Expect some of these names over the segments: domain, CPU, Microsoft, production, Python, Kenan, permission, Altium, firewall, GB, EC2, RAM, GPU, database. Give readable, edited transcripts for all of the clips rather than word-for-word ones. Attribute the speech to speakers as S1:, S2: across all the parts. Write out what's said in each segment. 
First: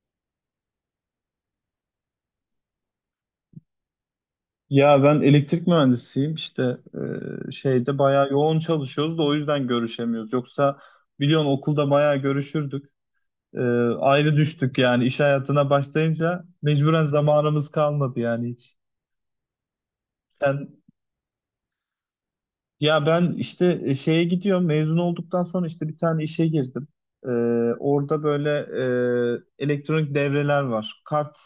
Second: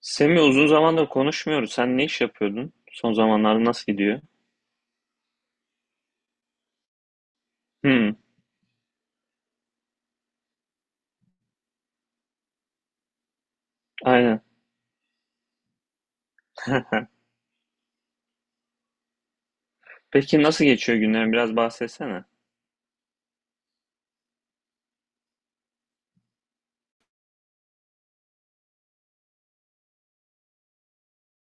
S1: Semi uzun zamandır konuşmuyoruz. Sen ne iş yapıyordun? Son zamanlarda nasıl gidiyor?
S2: Ya ben elektrik mühendisiyim işte şeyde
S1: Hmm,
S2: bayağı yoğun çalışıyoruz da o yüzden görüşemiyoruz. Yoksa biliyorsun okulda bayağı görüşürdük. E, Ayrı
S1: aynen.
S2: düştük yani iş hayatına başlayınca mecburen zamanımız kalmadı yani hiç.
S1: Peki nasıl
S2: Sen
S1: geçiyor günlerin? Biraz bahsetsene.
S2: ya ben işte şeye gidiyorum mezun olduktan sonra işte bir tane işe girdim. E, Orada böyle elektronik devreler var. Kart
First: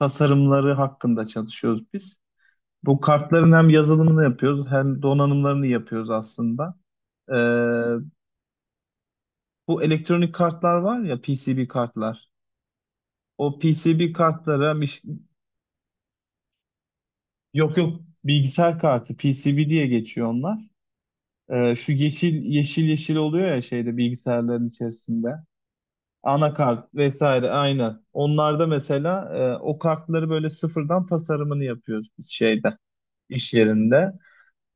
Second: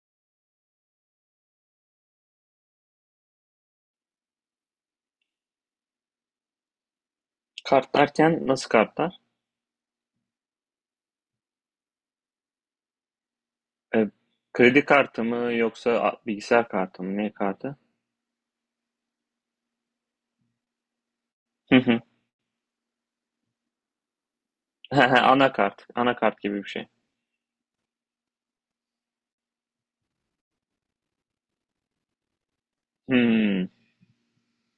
S2: tasarımları hakkında çalışıyoruz biz. Bu kartların hem yazılımını yapıyoruz hem donanımlarını yapıyoruz aslında. Ee,
S1: Kartlarken nasıl kartlar?
S2: Bu elektronik kartlar var ya PCB kartlar. O
S1: E,
S2: PCB kartlara
S1: kredi kartı mı yoksa bilgisayar kartı mı? Ne kartı?
S2: yok yok, bilgisayar kartı, PCB diye geçiyor onlar.
S1: Hı
S2: Şu
S1: hı.
S2: yeşil yeşil yeşil oluyor ya şeyde bilgisayarların içerisinde.
S1: Anakart. Anakart gibi bir şey.
S2: Anakart vesaire aynı. Onlarda mesela o kartları böyle sıfırdan tasarımını yapıyoruz biz şeyde iş
S1: Hmm.
S2: yerinde.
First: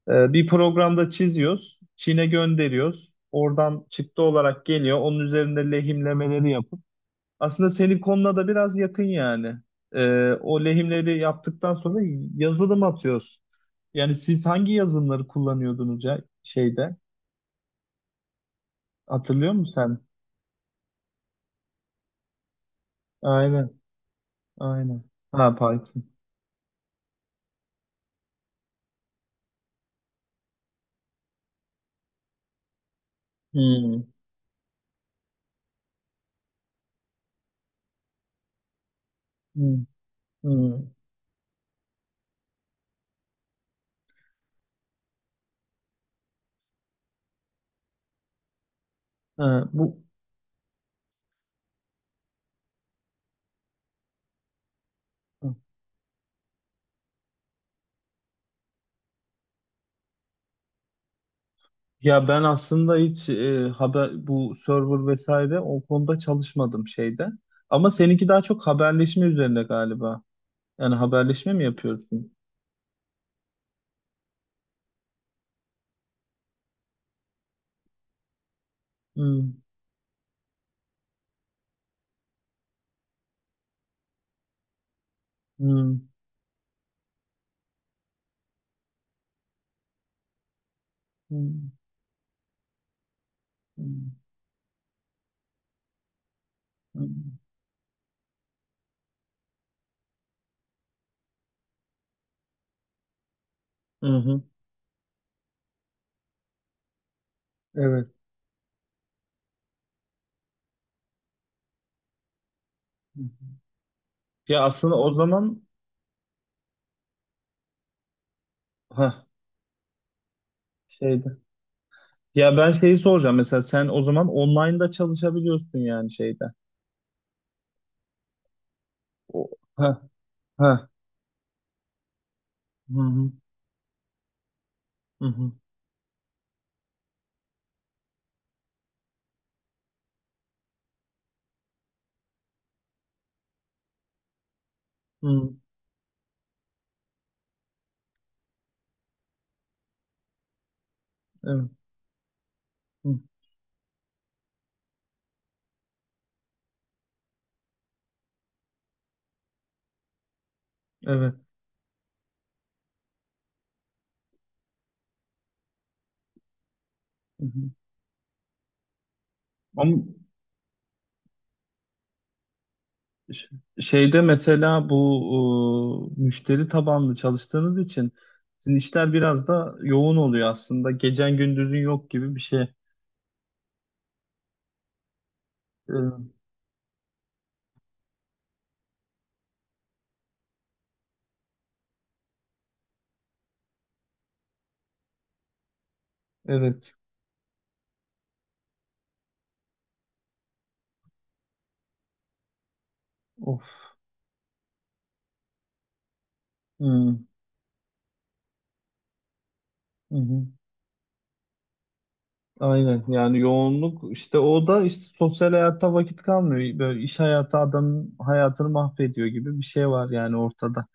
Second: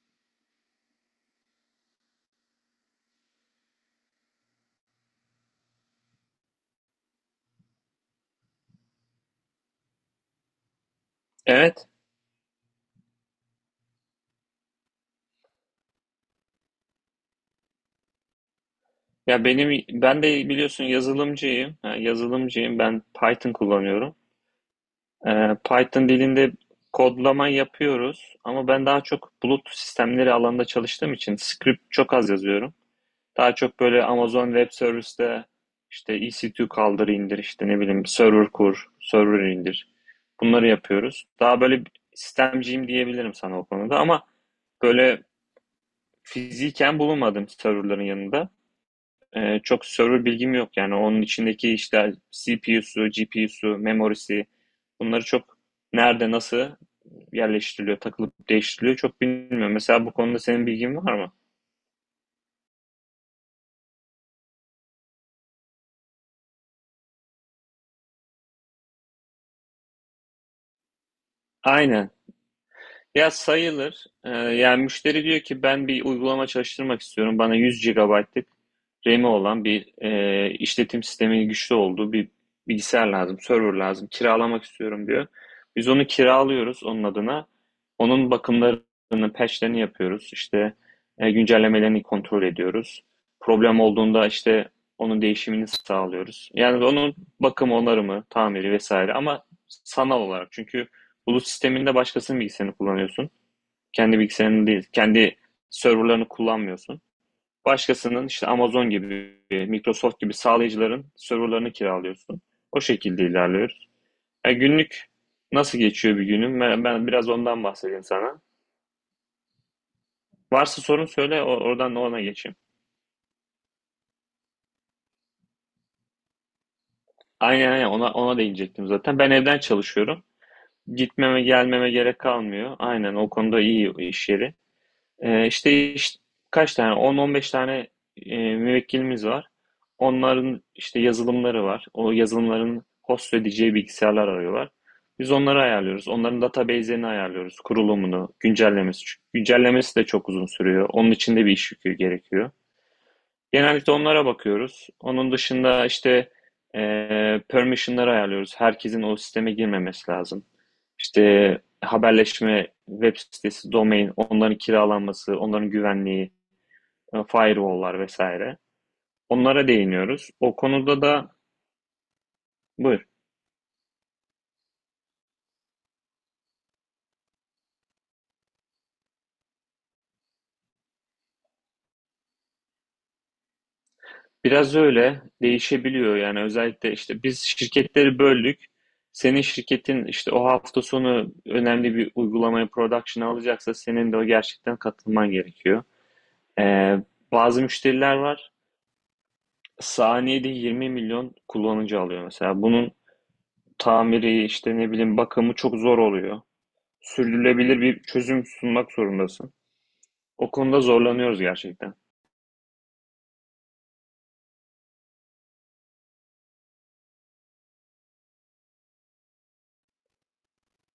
S2: Bir programda çiziyoruz. Çin'e gönderiyoruz. Oradan çıktı olarak geliyor. Onun üzerinde lehimlemeleri yapıp. Aslında senin konuna da biraz yakın yani. O lehimleri yaptıktan
S1: Evet.
S2: sonra yazılım atıyoruz. Yani siz hangi yazılımları kullanıyordunuz ya şeyde?
S1: Ya
S2: Hatırlıyor musun sen?
S1: ben de biliyorsun yazılımcıyım. Ha, yazılımcıyım. Ben Python
S2: Aynen,
S1: kullanıyorum.
S2: aynen. Ha, Python.
S1: Python dilinde kodlama yapıyoruz ama ben daha çok bulut sistemleri alanında çalıştığım için script çok az yazıyorum. Daha çok
S2: Hmm,
S1: böyle Amazon Web Service'te işte EC2 kaldır indir, işte ne bileyim, server kur, server
S2: hmm,
S1: indir. Bunları
S2: hmm.
S1: yapıyoruz. Daha böyle sistemciyim diyebilirim sana o konuda, ama böyle fiziken bulunmadım serverların yanında. Ee,
S2: Ha,
S1: çok
S2: bu
S1: server bilgim yok yani, onun içindeki işte CPU'su, GPU'su, memorisi, bunları çok nerede nasıl yerleştiriliyor, takılıp değiştiriliyor çok bilmiyorum. Mesela bu konuda senin bilgin var mı?
S2: ya ben aslında hiç haber bu server vesaire o konuda çalışmadım şeyde. Ama seninki daha çok haberleşme üzerine galiba. Yani haberleşme mi
S1: Aynen.
S2: yapıyorsun?
S1: Ya sayılır. Yani müşteri diyor ki ben bir uygulama çalıştırmak istiyorum. Bana 100 GB'lık RAM'i
S2: Hmm,
S1: olan, bir işletim sistemi güçlü olduğu bir bilgisayar lazım, server lazım. Kiralamak istiyorum diyor. Biz onu
S2: hmm,
S1: kiralıyoruz onun adına. Onun bakımlarını, patchlerini yapıyoruz. İşte
S2: hmm,
S1: güncellemelerini kontrol ediyoruz. Problem
S2: hmm,
S1: olduğunda işte onun değişimini sağlıyoruz. Yani onun
S2: hmm.
S1: bakımı, onarımı, tamiri vesaire, ama sanal olarak. Çünkü bulut sisteminde başkasının bilgisayarını kullanıyorsun.
S2: Hı
S1: Kendi
S2: hı,
S1: bilgisayarını değil, kendi serverlarını kullanmıyorsun.
S2: evet.
S1: Başkasının işte Amazon gibi, Microsoft gibi sağlayıcıların serverlarını kiralıyorsun. O şekilde ilerliyoruz. Yani
S2: Ya aslında
S1: günlük
S2: o zaman
S1: nasıl geçiyor bir günüm? Ben biraz ondan bahsedeyim sana.
S2: ha
S1: Varsa sorun
S2: şeyde.
S1: söyle, oradan ona geçeyim.
S2: Ya ben şeyi soracağım, mesela sen o zaman online'da çalışabiliyorsun yani şeyde.
S1: Aynen aynen ona değinecektim zaten. Ben
S2: O
S1: evden
S2: ha
S1: çalışıyorum.
S2: ha.
S1: Gitmeme gelmeme gerek kalmıyor.
S2: Hı
S1: Aynen, o
S2: hı,
S1: konuda iyi iş yeri.
S2: hı hı,
S1: İşte, işte kaç tane? 10-15 tane müvekkilimiz var. Onların işte yazılımları var. O yazılımların host edeceği bilgisayarlar arıyorlar. Biz
S2: hı,
S1: onları ayarlıyoruz. Onların database'lerini ayarlıyoruz. Kurulumunu, güncellemesi. Çünkü güncellemesi de çok uzun sürüyor. Onun için de bir
S2: evet.
S1: iş yükü gerekiyor.
S2: Hı,
S1: Genellikle onlara bakıyoruz. Onun dışında işte permission'ları ayarlıyoruz. Herkesin o sisteme girmemesi lazım.
S2: evet.
S1: İşte haberleşme, web sitesi, domain, onların kiralanması, onların güvenliği,
S2: Hı hı.
S1: firewall'lar vesaire. Onlara
S2: Ama
S1: değiniyoruz. O konuda da buyur.
S2: Ş- şeyde mesela bu müşteri tabanlı çalıştığınız için sizin işler biraz da yoğun oluyor aslında. Gecen gündüzün yok gibi bir şey.
S1: Biraz öyle değişebiliyor
S2: Ee,
S1: yani, özellikle işte biz şirketleri böldük. Senin şirketin işte o hafta sonu önemli bir uygulamayı production'a alacaksa senin de o gerçekten katılman gerekiyor.
S2: Evet.
S1: Ee, bazı müşteriler var. Saniyede 20 milyon kullanıcı alıyor mesela. Bunun
S2: Of.
S1: tamiri işte ne bileyim bakımı çok zor oluyor.
S2: Hmm.
S1: Sürdürülebilir bir çözüm sunmak zorundasın.
S2: Hı hı.
S1: O konuda zorlanıyoruz gerçekten.
S2: Aynen. Yani yoğunluk işte, o da işte sosyal hayata vakit kalmıyor. Böyle iş hayatı adamın hayatını mahvediyor gibi bir şey var yani ortada.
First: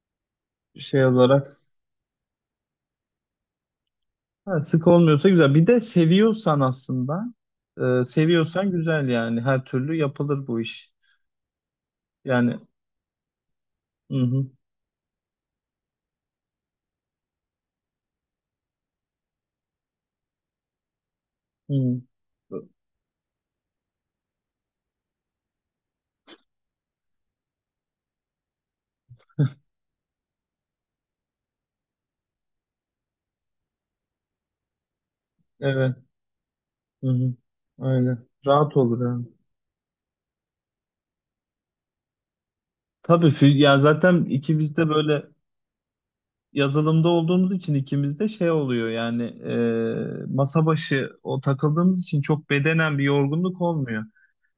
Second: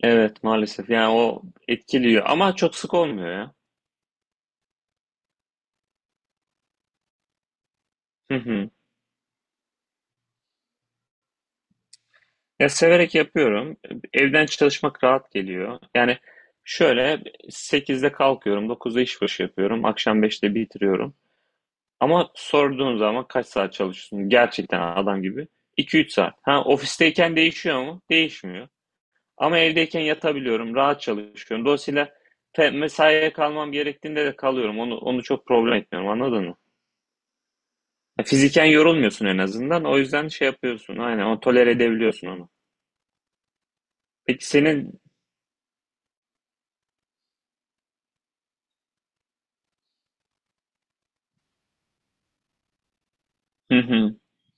S1: Evet, maalesef
S2: Şey
S1: yani o
S2: olarak
S1: etkiliyor ama çok sık olmuyor ya.
S2: ha, sık olmuyorsa güzel. Bir de seviyorsan aslında
S1: Hı hı.
S2: seviyorsan güzel yani her türlü yapılır bu iş. Yani
S1: Ya severek yapıyorum.
S2: hı
S1: Evden
S2: hı,
S1: çalışmak rahat geliyor. Yani şöyle, 8'de kalkıyorum, 9'da iş başı yapıyorum, akşam 5'te bitiriyorum.
S2: hı.
S1: Ama sorduğun zaman kaç saat çalışıyorsun gerçekten adam gibi, iki üç saat. Ha, ofisteyken değişiyor mu? Değişmiyor. Ama evdeyken yatabiliyorum, rahat çalışıyorum. Dolayısıyla mesaiye kalmam gerektiğinde de kalıyorum. Onu çok problem
S2: Evet.
S1: etmiyorum, anladın mı?
S2: Hı hı. Öyle.
S1: Ya, fiziken
S2: Rahat olur
S1: yorulmuyorsun
S2: yani.
S1: en azından. O yüzden şey yapıyorsun. Aynen, o tolere edebiliyorsun onu.
S2: Tabii ya zaten
S1: Peki
S2: ikimiz de
S1: senin,
S2: böyle yazılımda olduğumuz için ikimiz de şey oluyor yani masa başı o takıldığımız için çok bedenen bir yorgunluk
S1: hı
S2: olmuyor.
S1: hı,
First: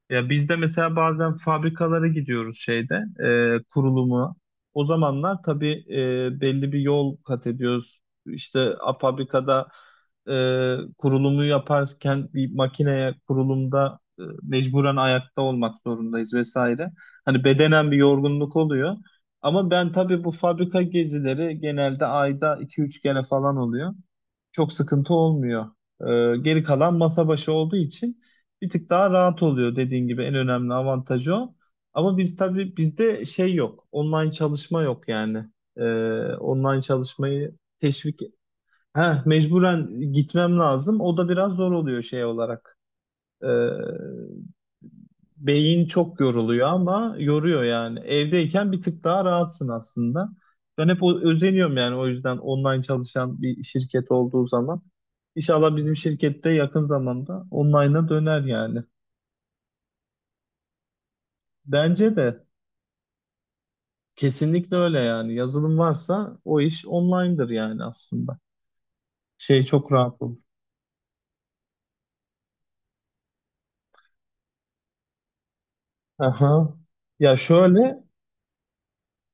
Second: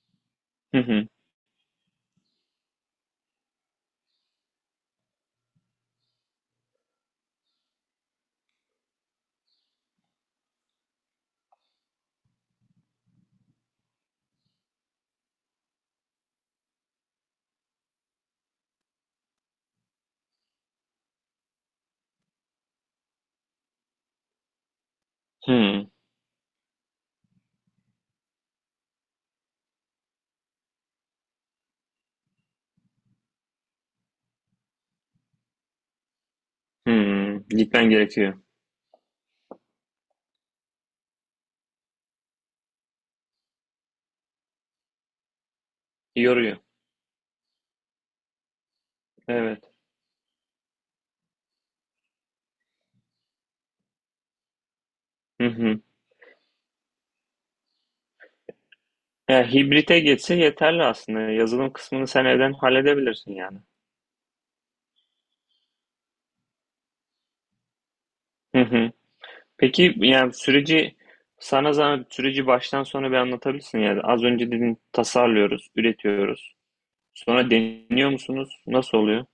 S2: Ya biz de
S1: hı
S2: mesela
S1: hı,
S2: bazen fabrikalara gidiyoruz şeyde kurulumu. O zamanlar tabii belli bir yol kat ediyoruz. İşte fabrikada e, kurulumu yaparken bir makineye kurulumda mecburen ayakta olmak zorundayız vesaire. Hani bedenen bir yorgunluk oluyor. Ama ben tabii bu fabrika gezileri genelde ayda iki üç kere falan oluyor. Çok sıkıntı olmuyor.
S1: hı
S2: Geri kalan masa başı olduğu için bir tık daha rahat oluyor dediğin gibi, en önemli avantajı o. Ama biz tabii bizde şey yok. Online çalışma yok yani. Ee, Online
S1: hı,
S2: çalışmayı
S1: gitmen
S2: teşvik
S1: gerekiyor.
S2: heh, mecburen gitmem lazım. O da biraz zor oluyor şey olarak. Ee, Beyin çok
S1: Yoruyor.
S2: yoruluyor ama yoruyor yani. Evdeyken bir tık daha rahatsın
S1: Evet.
S2: aslında. Ben hep özeniyorum yani, o yüzden online çalışan bir şirket olduğu zaman.
S1: Hı
S2: İnşallah
S1: hı.
S2: bizim şirkette yakın zamanda online'a döner yani.
S1: Ya hibrite geçse yeterli aslında. Yazılım kısmını
S2: Bence
S1: sen
S2: de
S1: evden halledebilirsin yani.
S2: kesinlikle öyle yani. Yazılım varsa o iş online'dır yani aslında.
S1: Hı hı.
S2: Şey çok
S1: Peki
S2: rahat
S1: yani
S2: olur.
S1: süreci, sana zahmet, süreci baştan sona bir anlatabilirsin yani. Az önce dedin tasarlıyoruz, üretiyoruz.
S2: Aha. Ya
S1: Sonra
S2: şöyle,
S1: deniyor musunuz? Nasıl oluyor?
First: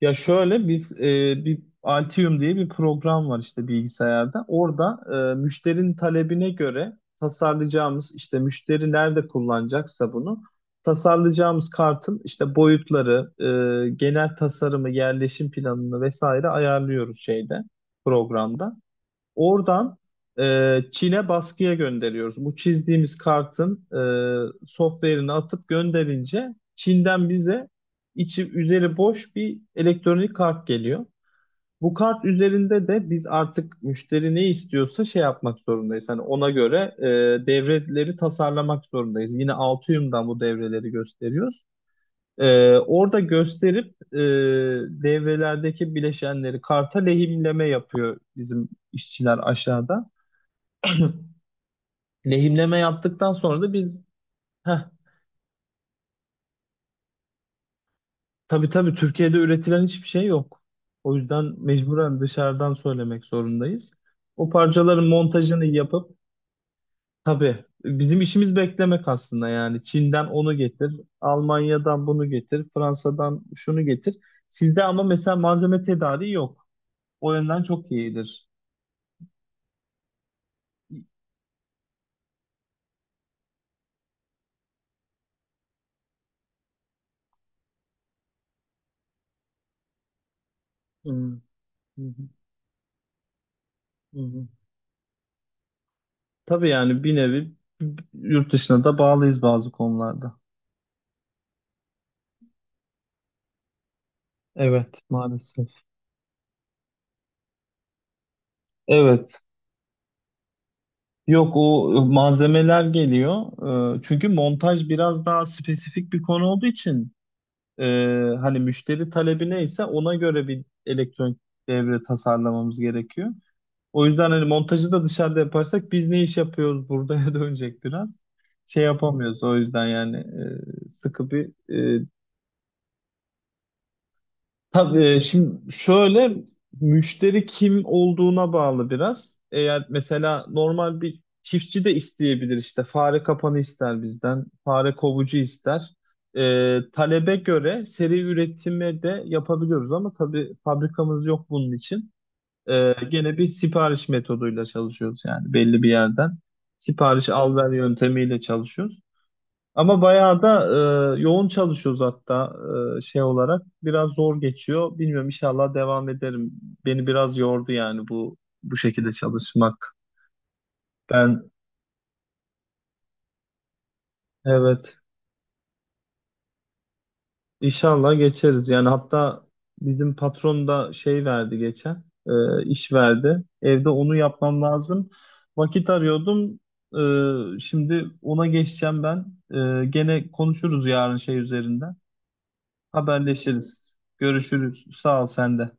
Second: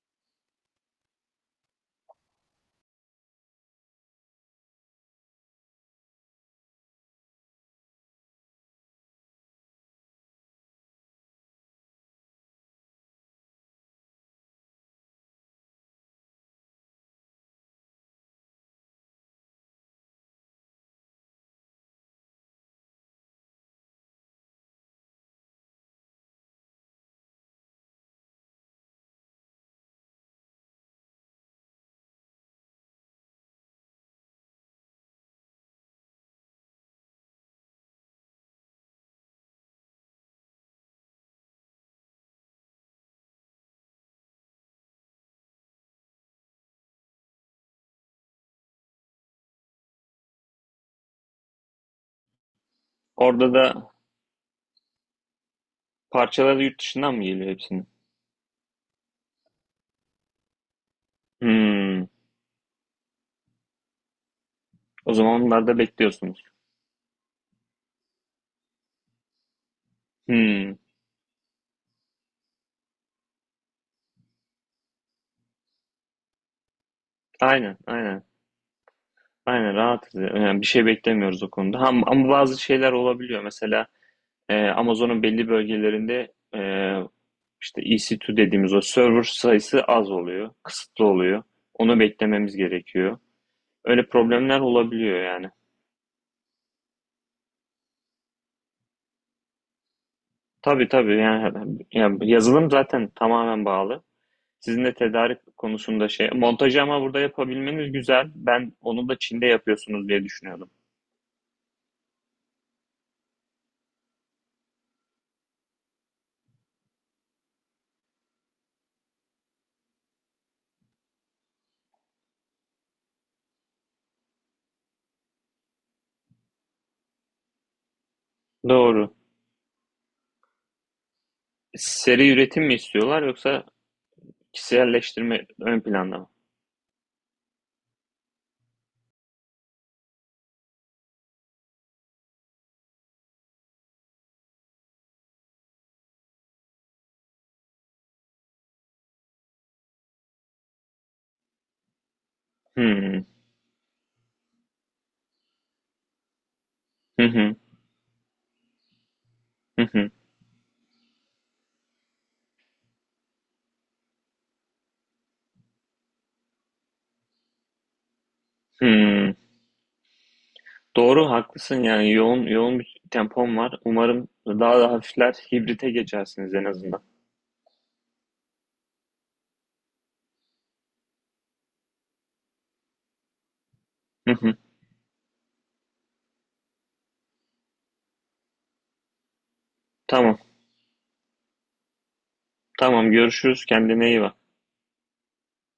S2: ya şöyle biz bir Altium diye bir program var işte bilgisayarda. Orada müşterinin talebine göre tasarlayacağımız işte müşteri nerede kullanacaksa bunu tasarlayacağımız kartın işte boyutları, genel tasarımı, yerleşim planını vesaire ayarlıyoruz şeyde programda. Oradan Çin'e baskıya gönderiyoruz. Bu çizdiğimiz kartın software'ini atıp gönderince Çin'den bize içi üzeri boş bir elektronik kart geliyor. Bu kart üzerinde de biz artık müşteri ne istiyorsa şey yapmak zorundayız. Hani ona göre devreleri tasarlamak zorundayız. Yine Altium'dan bu devreleri gösteriyoruz. Orada gösterip devrelerdeki bileşenleri karta lehimleme yapıyor bizim işçiler aşağıda. Lehimleme yaptıktan
S1: Orada
S2: sonra da
S1: da
S2: biz heh,
S1: parçaları yurt dışından mı geliyor hepsini?
S2: tabii tabii Türkiye'de üretilen hiçbir şey yok. O yüzden
S1: Hmm.
S2: mecburen dışarıdan söylemek zorundayız. O parçaların
S1: O zaman
S2: montajını
S1: onlarda
S2: yapıp
S1: bekliyorsunuz.
S2: tabii bizim işimiz beklemek aslında yani. Çin'den onu
S1: Hmm.
S2: getir, Almanya'dan bunu getir, Fransa'dan şunu getir. Sizde ama mesela malzeme tedariği yok. O yönden
S1: Aynen,
S2: çok
S1: aynen.
S2: iyidir.
S1: Aynen rahatız. Yani bir şey beklemiyoruz o konuda. Ama bazı şeyler olabiliyor. Mesela Amazon'un belli bölgelerinde e, İşte EC2 dediğimiz o server sayısı az oluyor, kısıtlı
S2: Hmm,
S1: oluyor. Onu
S2: hı hı,
S1: beklememiz gerekiyor. Öyle
S2: hı hı.
S1: problemler olabiliyor yani.
S2: Tabii yani bir nevi yurt dışına da bağlıyız bazı konularda.
S1: Tabii tabii, yani yazılım zaten tamamen bağlı. Sizin de
S2: Evet,
S1: tedarik
S2: maalesef.
S1: konusunda şey, montajı ama burada yapabilmeniz güzel. Ben onu da
S2: Evet.
S1: Çin'de yapıyorsunuz diye düşünüyordum.
S2: Yok, o malzemeler geliyor. Çünkü montaj biraz daha spesifik bir konu olduğu için e, hani müşteri talebi neyse ona göre bir elektronik devre tasarlamamız gerekiyor. O yüzden hani montajı da dışarıda yaparsak biz ne iş yapıyoruz buraya dönecek biraz. Şey
S1: Doğru.
S2: yapamıyoruz o yüzden yani sıkı bir
S1: Seri üretim mi istiyorlar yoksa
S2: tabii
S1: kişiselleştirme
S2: şimdi
S1: ön planda mı?
S2: şöyle müşteri kim olduğuna bağlı biraz. Eğer mesela normal bir çiftçi de isteyebilir, işte fare kapanı ister bizden, fare kovucu ister. Talebe göre seri üretime de yapabiliyoruz ama tabii fabrikamız yok bunun için.
S1: Hmm.
S2: Gene bir sipariş metoduyla çalışıyoruz yani belli bir yerden.
S1: Hı
S2: Sipariş al
S1: hı.
S2: ver yöntemiyle çalışıyoruz.
S1: Hı
S2: Ama
S1: hı.
S2: bayağı da yoğun çalışıyoruz hatta şey olarak. Biraz zor geçiyor. Bilmiyorum, inşallah devam ederim. Beni biraz yordu yani bu şekilde
S1: Hmm.
S2: çalışmak.
S1: Doğru,
S2: Ben
S1: haklısın, yani yoğun yoğun bir tempom var. Umarım daha da
S2: evet
S1: hafifler, hibrite geçersiniz en azından.
S2: inşallah geçeriz. Yani hatta bizim patron da şey verdi geçen iş verdi. Evde onu
S1: Hı hı.
S2: yapmam lazım. Vakit arıyordum. Şimdi ona geçeceğim ben. Gene
S1: Tamam,
S2: konuşuruz yarın şey üzerinden.
S1: tamam, görüşürüz.
S2: Haberleşiriz.
S1: Kendine iyi bak.
S2: Görüşürüz. Sağ ol sen de.